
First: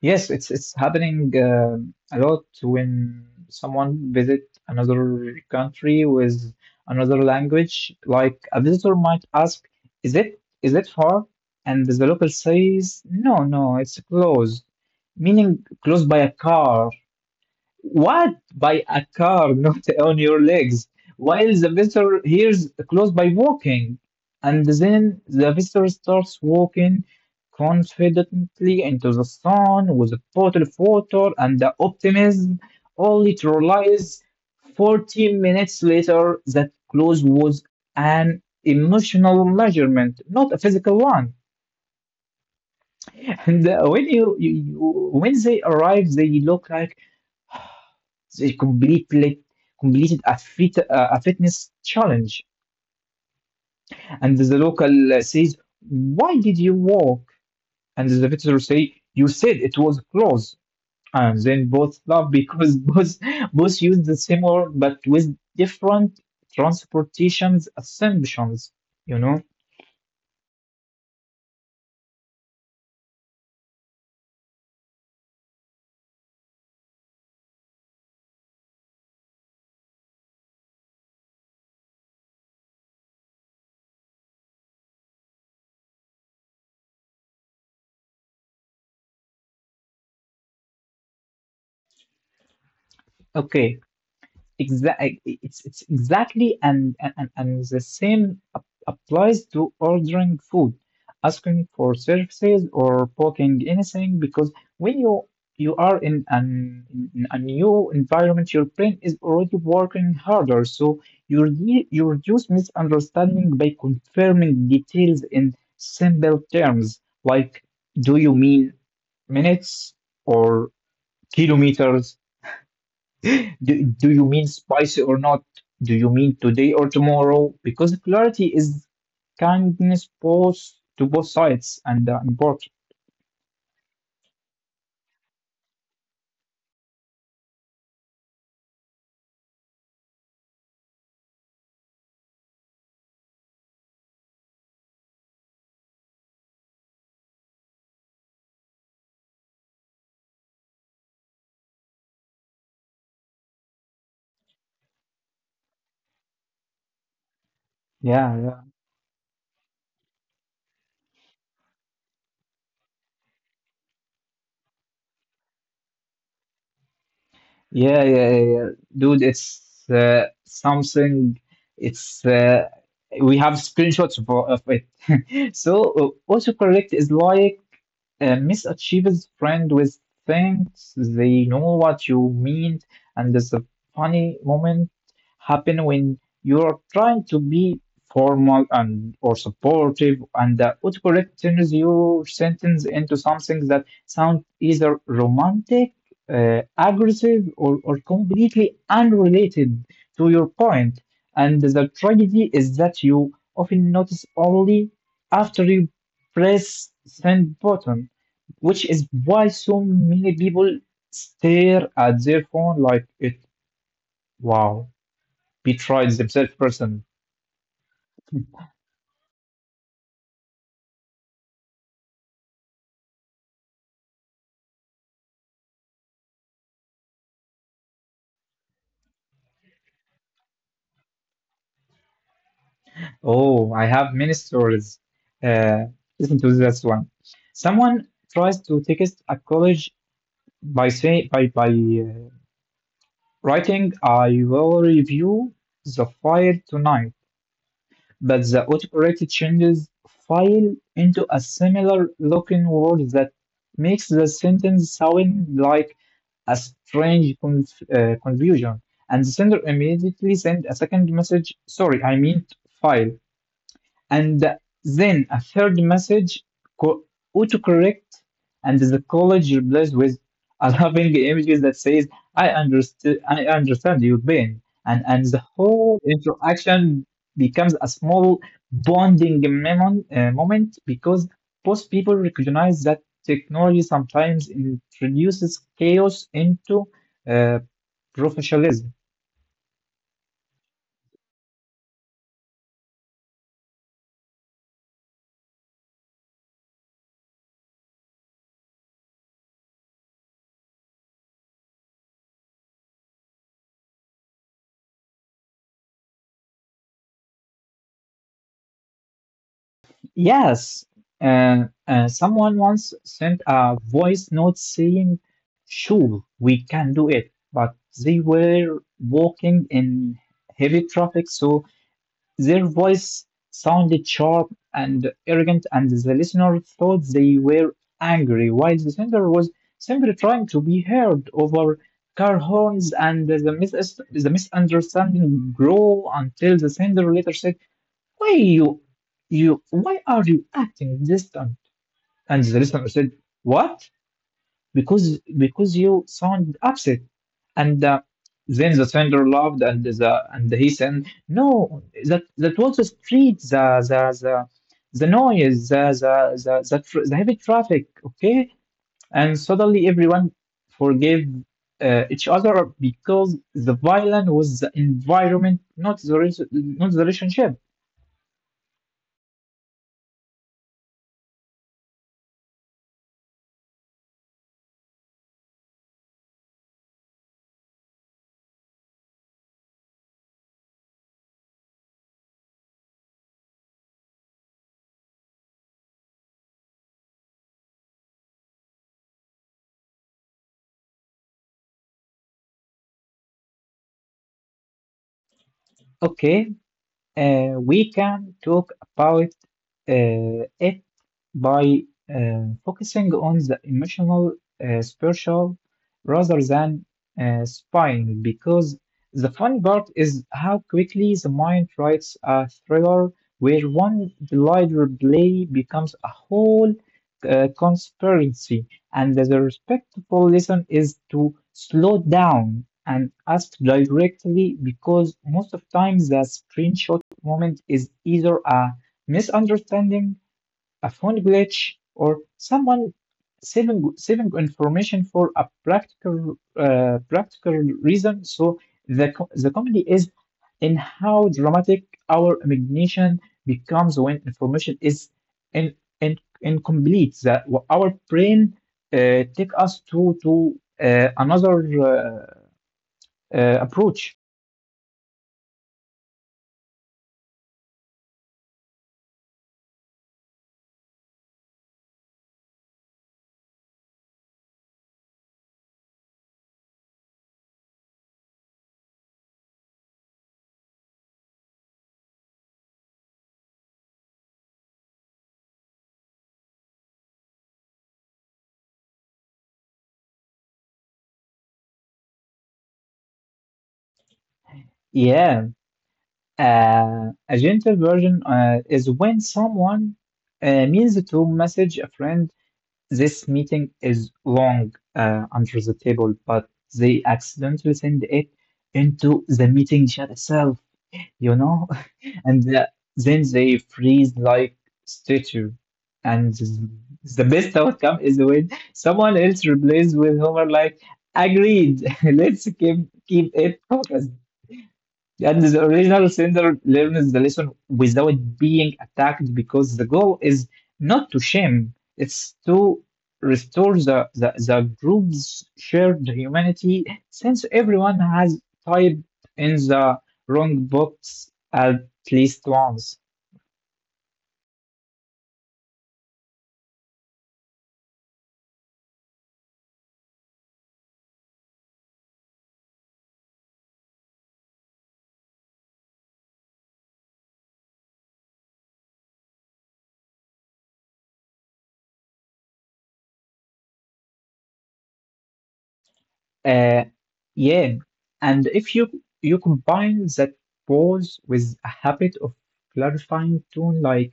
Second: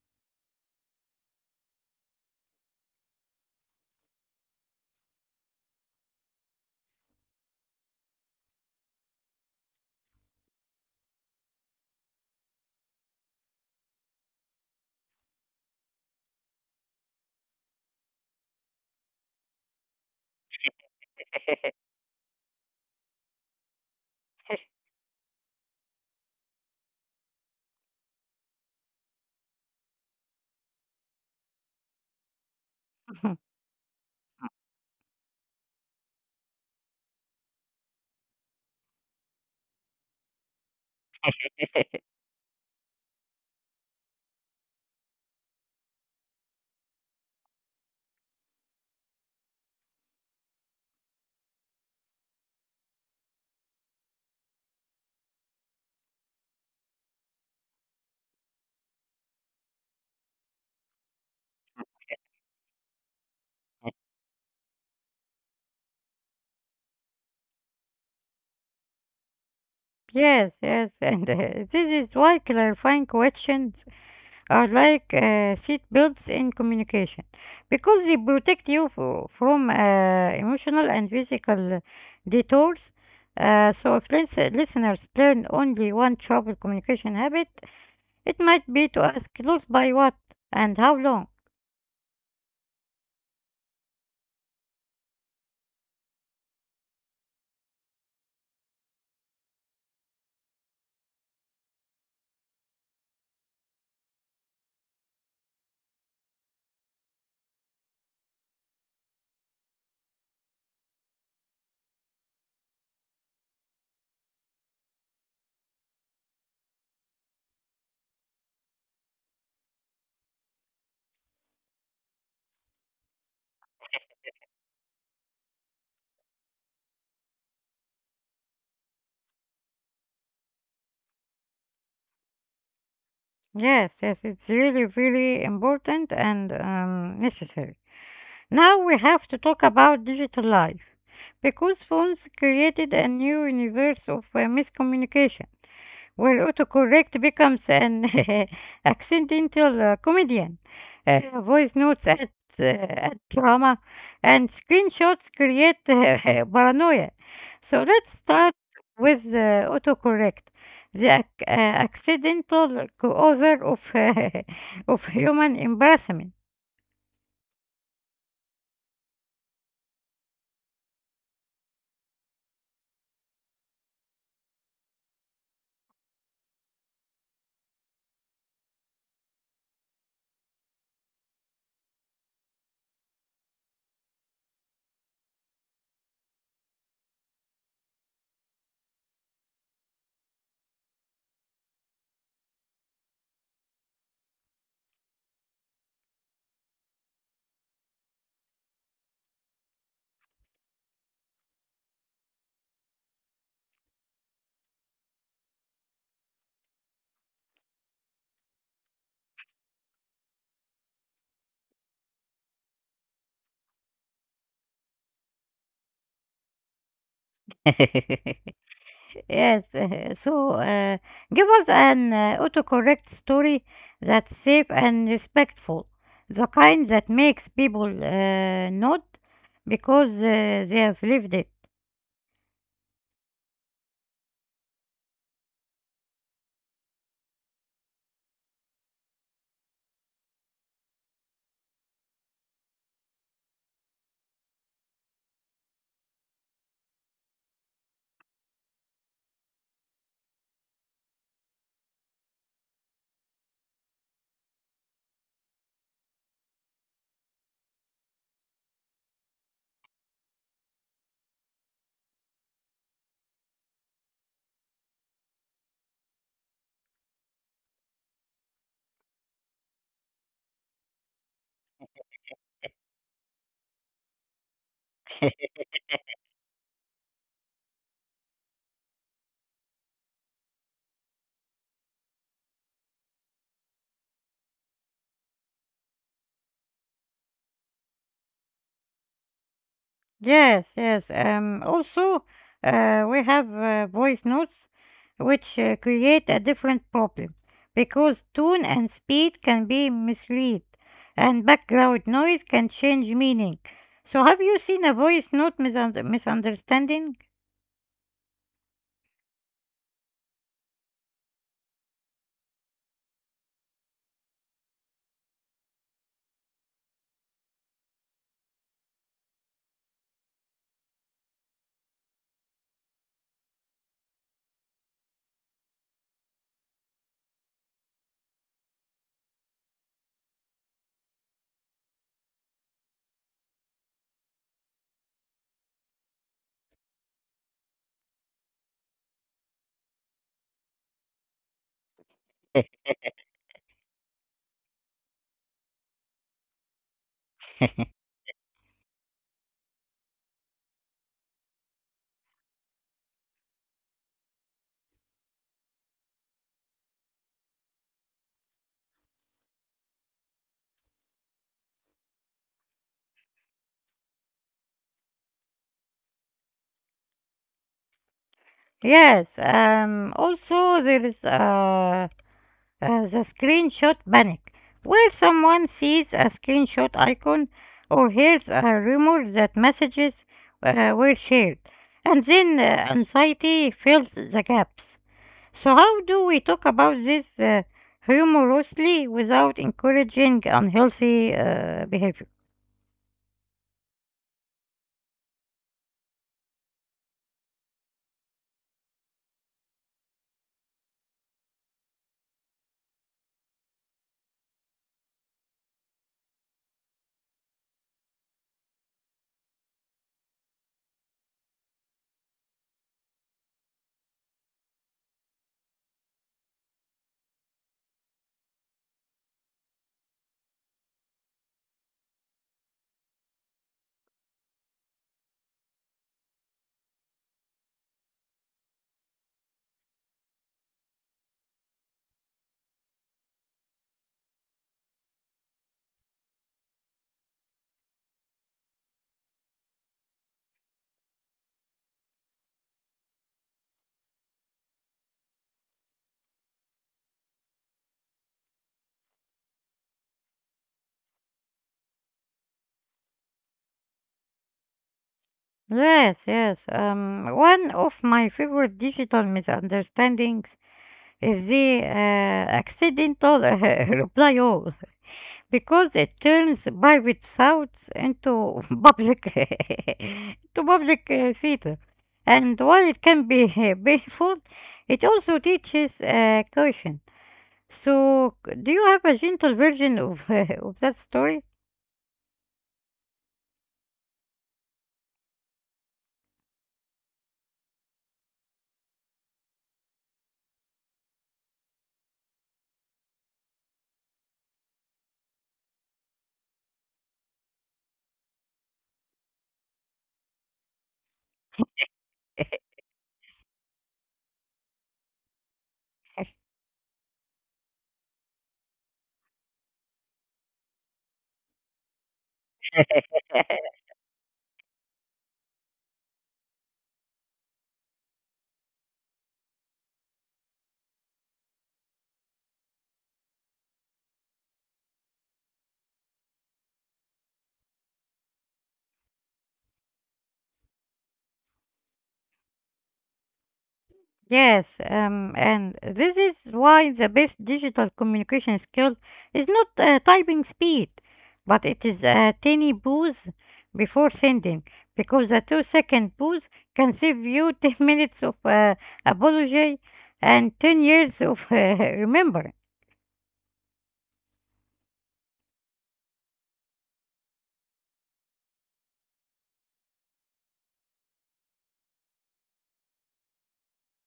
Speaker 2: Yes, it's happening a lot when someone visit another country with another language. Like a visitor might ask, "Is it far?" And the local says, "No, no, it's close," meaning close by a car. What? By a car, not on your legs. While the visitor hears close by walking. And then the visitor starts walking confidently into the sun with a bottle of water and the optimism, only to realize 40 minutes later that close was an emotional measurement, not a physical one. And when you when they arrive, they look like it completely completed a fitness challenge, and the local says, why did you walk? And the visitor say, you said it was close. And then both laugh because both both use the same word but with different transportations assumptions, you know?
Speaker 1: Yes, yes, and this is why clarifying questions are like seat belts in communication because they protect you from emotional and physical detours. So if listeners learn only one travel communication habit, it might be to ask close by what and how long.
Speaker 2: Okay. Exactly, it's exactly and and the same applies to ordering food, asking for services or booking anything, because when you are in an in a new environment, your brain is already working harder, so you reduce misunderstanding by confirming details in simple terms like, do you mean minutes or kilometers? Do, do you mean spicy or not? Do you mean today or tomorrow? Because clarity is kindness both to both sides and important.
Speaker 1: Yes, yes, it's really, really important and necessary. Now we have to talk about digital life because phones created a new universe of miscommunication, where autocorrect becomes an accidental comedian. Voice notes add drama, and screenshots create paranoia. So let's
Speaker 2: Yeah, yeah,
Speaker 1: start with autocorrect, the accidental co-author of, of human embarrassment.
Speaker 2: yeah. Dude, it's something. It's we have screenshots of it. So autocorrect is like, Miss achieves friend with thanks. They know what you mean, and there's a funny moment happen when you're trying to be formal and or supportive, and the autocorrect turns your sentence into something that sounds either romantic, aggressive, or completely unrelated to your point. And the tragedy is that you often notice only after you press send button, which is why so many people stare at their phone like it, wow, betrayed themselves person.
Speaker 1: Yes, so give us an autocorrect story that's safe and respectful, the kind that makes people nod because they have lived it.
Speaker 2: Oh, I have many stories. Uh, Listen to this one. Someone tries to text a college by say by writing, "I will review the file tonight," but the autocorrect changes file into a similar looking word that makes the sentence sound like a strange confusion. And the sender immediately send a second message. Sorry, I mean file. And then a third message, co- autocorrect, and the college replies with a loving image that says, I understand your pain. And the whole interaction becomes a small bonding moment because both people recognize that technology sometimes introduces chaos into uh, professionalism.
Speaker 1: Yes, yes. Also, we have voice notes which create a different problem because tone and speed can be misread and background noise can change meaning. So, have you seen a voice note misunderstanding?
Speaker 2: Yes, someone once sent a voice note saying, sure, we can do it, but they were walking in heavy traffic, so their voice sounded sharp and arrogant, and the listener thought they were angry, while the sender was simply trying to be heard over car horns, and the misunderstanding grew until the sender later said, why you why are you acting distant? And the listener said, what? Because you sound upset. And then the sender laughed and the and he said, no, that was the street, the the, the noise, the heavy traffic, okay? And suddenly everyone forgave each other because the violin was the environment, not the relationship.
Speaker 1: Yes, also there is the screenshot panic, where someone sees a screenshot icon or hears a rumor that messages were shared, and then anxiety fills the gaps. So, how do we talk about this humorously without encouraging unhealthy behavior?
Speaker 2: Okay, we can talk about it by focusing on the emotional spiritual rather than spying, because the funny part is how quickly the mind writes a thriller where one deliberate play becomes a whole conspiracy, and the respectful lesson is to slow down and ask directly because most of times the screenshot moment is either a misunderstanding, a phone glitch, or someone saving information for a practical reason. So the comedy is in how dramatic our imagination becomes when information is in, in, incomplete. That our brain uh, take us to another uh, uh, approach.
Speaker 1: Yes, yes. One of my favorite digital misunderstandings, the accidental reply all, because it turns private shouts into public into public theater. And while it can be painful, it also teaches caution. So, do you have a gentle version of, of that story?
Speaker 2: Yeah, a gentle version is when someone means to message a friend, this meeting is long under the table, but they accidentally send it into the meeting chat itself, you know? And then they freeze like statue. And the best outcome is when someone else replaces with Homer like, agreed, let's keep it focused. And the original sender learns the lesson without being attacked because the goal is not to shame, it's to restore the group's shared humanity since everyone has typed in the wrong box at least once.
Speaker 1: Yes, and this is why the best digital communication skill is not typing speed, but it is a tiny pause before sending, because a 2 second pause can save you 10 minutes of apology and 10 years of remembering.
Speaker 2: Uh, yeah, and if you you combine that pause with a habit of clarifying tone, like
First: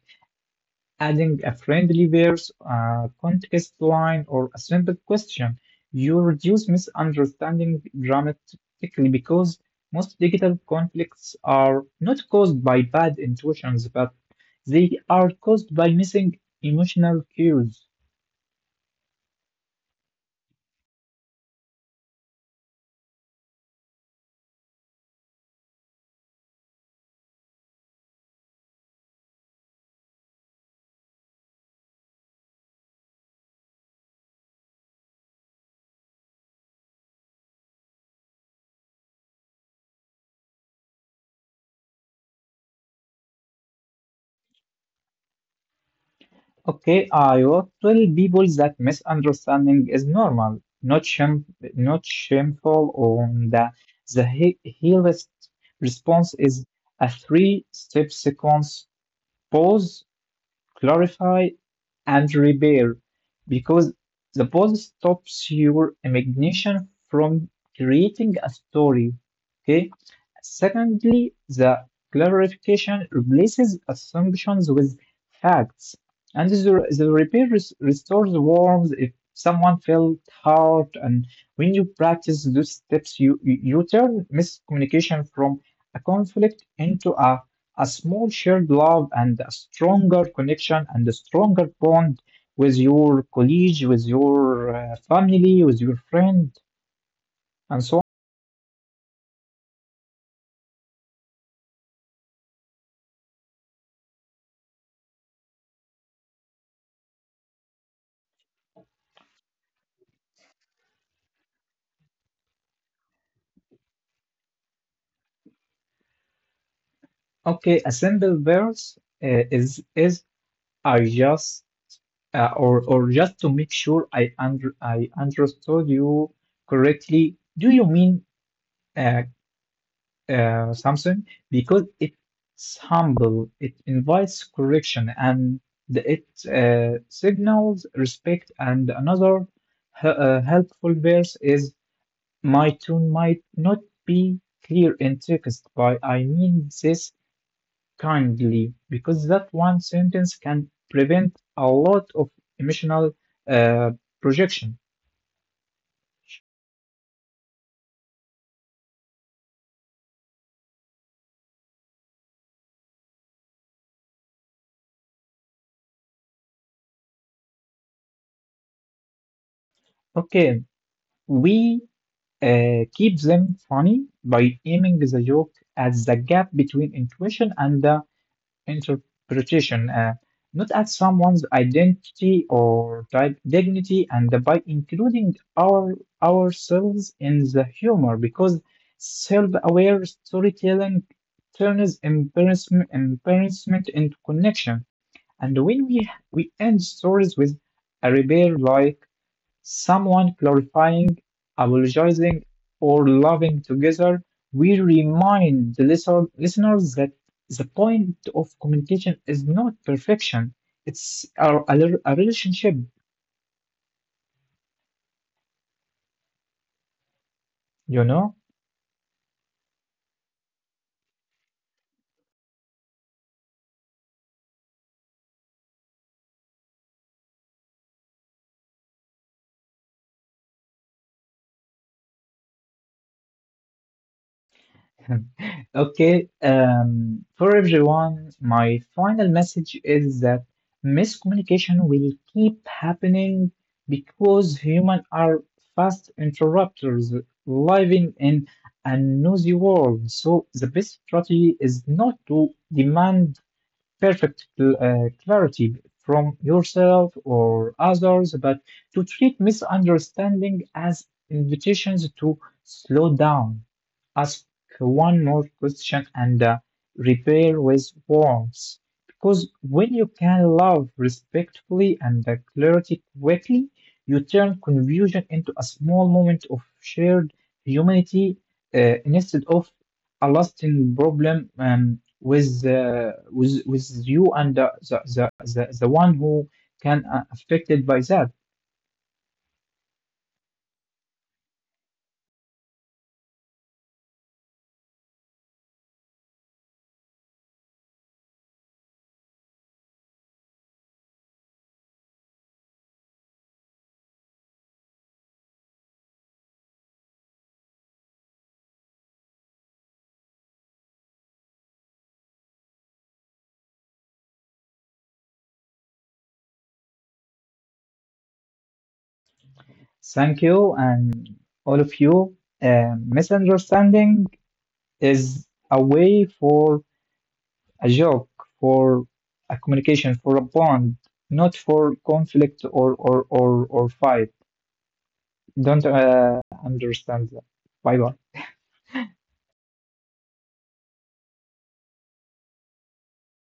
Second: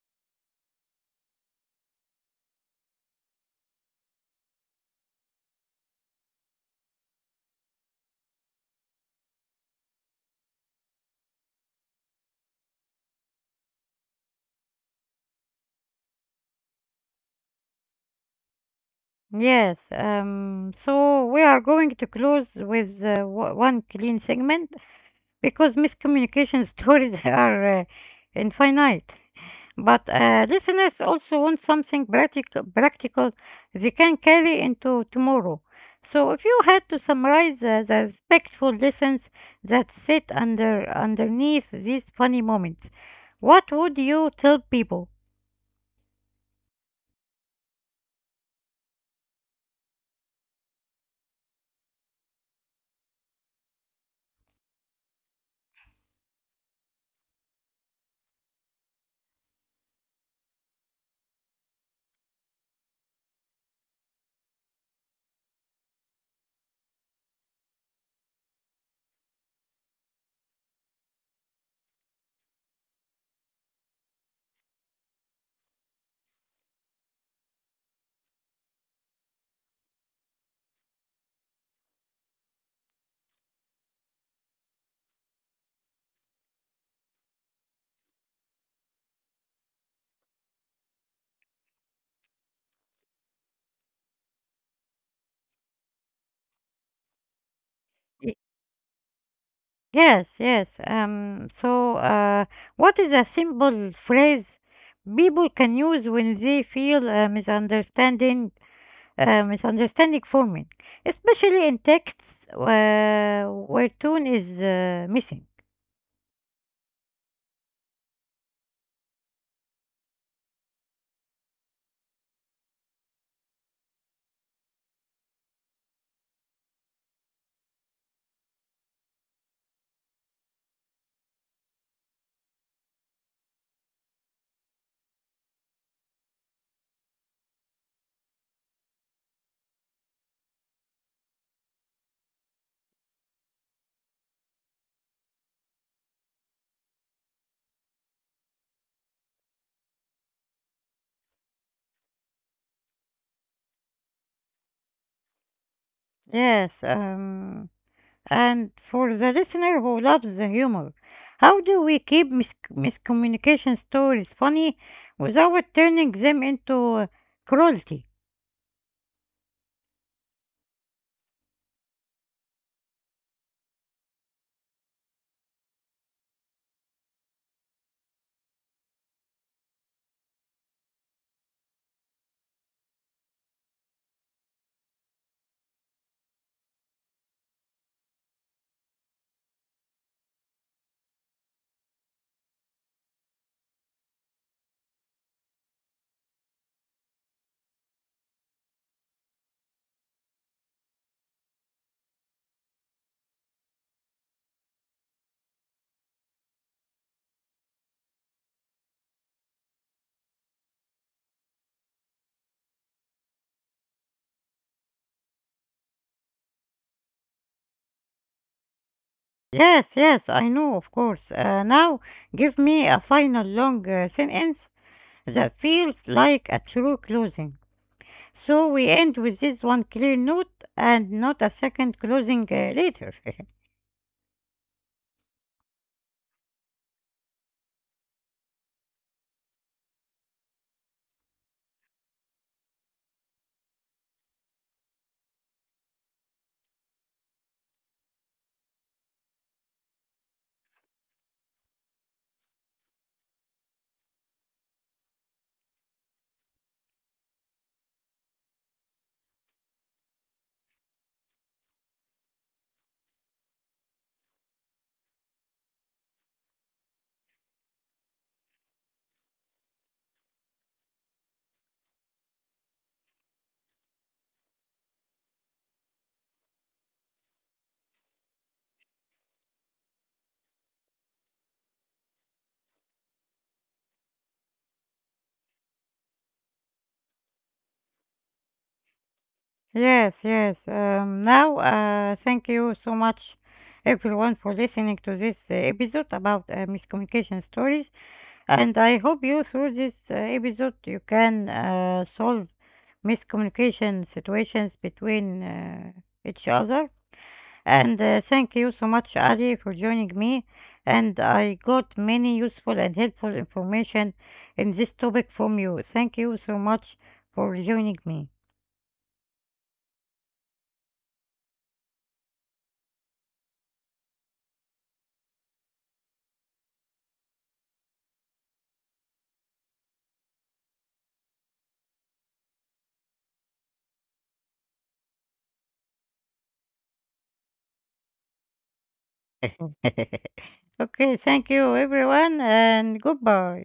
Speaker 2: adding a friendly verse, a context line, or a simple question, you reduce misunderstanding dramatically because most digital conflicts are not caused by bad intentions, but they are caused by missing emotional cues.
Speaker 1: Yes, so we are going to close with one clean segment because miscommunication stories are infinite. But listeners also want something practical they can carry into tomorrow. So, if you had to summarize the respectful lessons that sit underneath these funny moments, what would you tell people?
Speaker 2: Okay, I will tell people that misunderstanding is normal, not shameful, or that healest response is a three-step sequence: pause, clarify, and repair, because the pause stops your imagination from creating a story. Okay. Secondly, the clarification replaces assumptions with facts, and the restores warmth if someone felt hurt. And when you practice those steps, you turn miscommunication from a conflict into a small shared love and a stronger connection and a stronger bond with your colleague, with your family, with your friend, and so
Speaker 1: Y- Yes, yes. So, what is a simple phrase people can use when they feel a misunderstanding forming, especially in texts where tone is missing.
Speaker 2: on. Okay, a simple verse is, I just , or just to make sure I understood you correctly. Do you mean uh, something, because it's humble, it invites correction, and it signals respect. And another helpful verse is, my tone might not be clear in text, but I mean this kindly, because that one sentence can prevent a lot of emotional uh, projection.
Speaker 1: Yes, and for the listener who loves the humor, how do we keep miscommunication stories funny without turning them into uh, cruelty?
Speaker 2: Okay, we keep them funny by aiming the joke at the gap between intuition and the interpretation, not at someone's identity or type dignity, and by including ourselves in the humor, because self-aware storytelling turns embarrassment into connection. And when we end stories with a rebel lie, someone clarifying, apologizing, or loving together, we remind listeners that the point of communication is not perfection. It's a relationship, you know?
Speaker 1: Yes, yes, I know, of course. Now, give me a final long sentence that feels like a true closing. So we end with this one clear note and not a second closing later.
Speaker 2: Okay, for everyone, my final message is that miscommunication will keep happening because humans are fast interrupters living in a noisy world. So the best strategy is not to demand perfect clarity from yourself or others, but to treat misunderstanding as invitations to slow down, ask one more question, and repair with warmth. Because when you can love respectfully and clarity quickly, you turn confusion into a small moment of shared humanity instead of a lasting problem with you and the one who can affected by that.
Speaker 1: Yes, yes. Now, thank you so much, everyone, for listening to this episode about miscommunication stories. And I hope you, through this episode, you can solve miscommunication situations between each other. And thank you so much, Ali, for joining me. And I got many useful and helpful information in this topic from you. Thank you so much for joining me.
Speaker 2: Thank you and all of you. Misunderstanding is a way for a joke, for a communication, for a bond, not for conflict or fight. Don't understand that. Bye bye.
Speaker 1: Okay, thank you, everyone, and goodbye.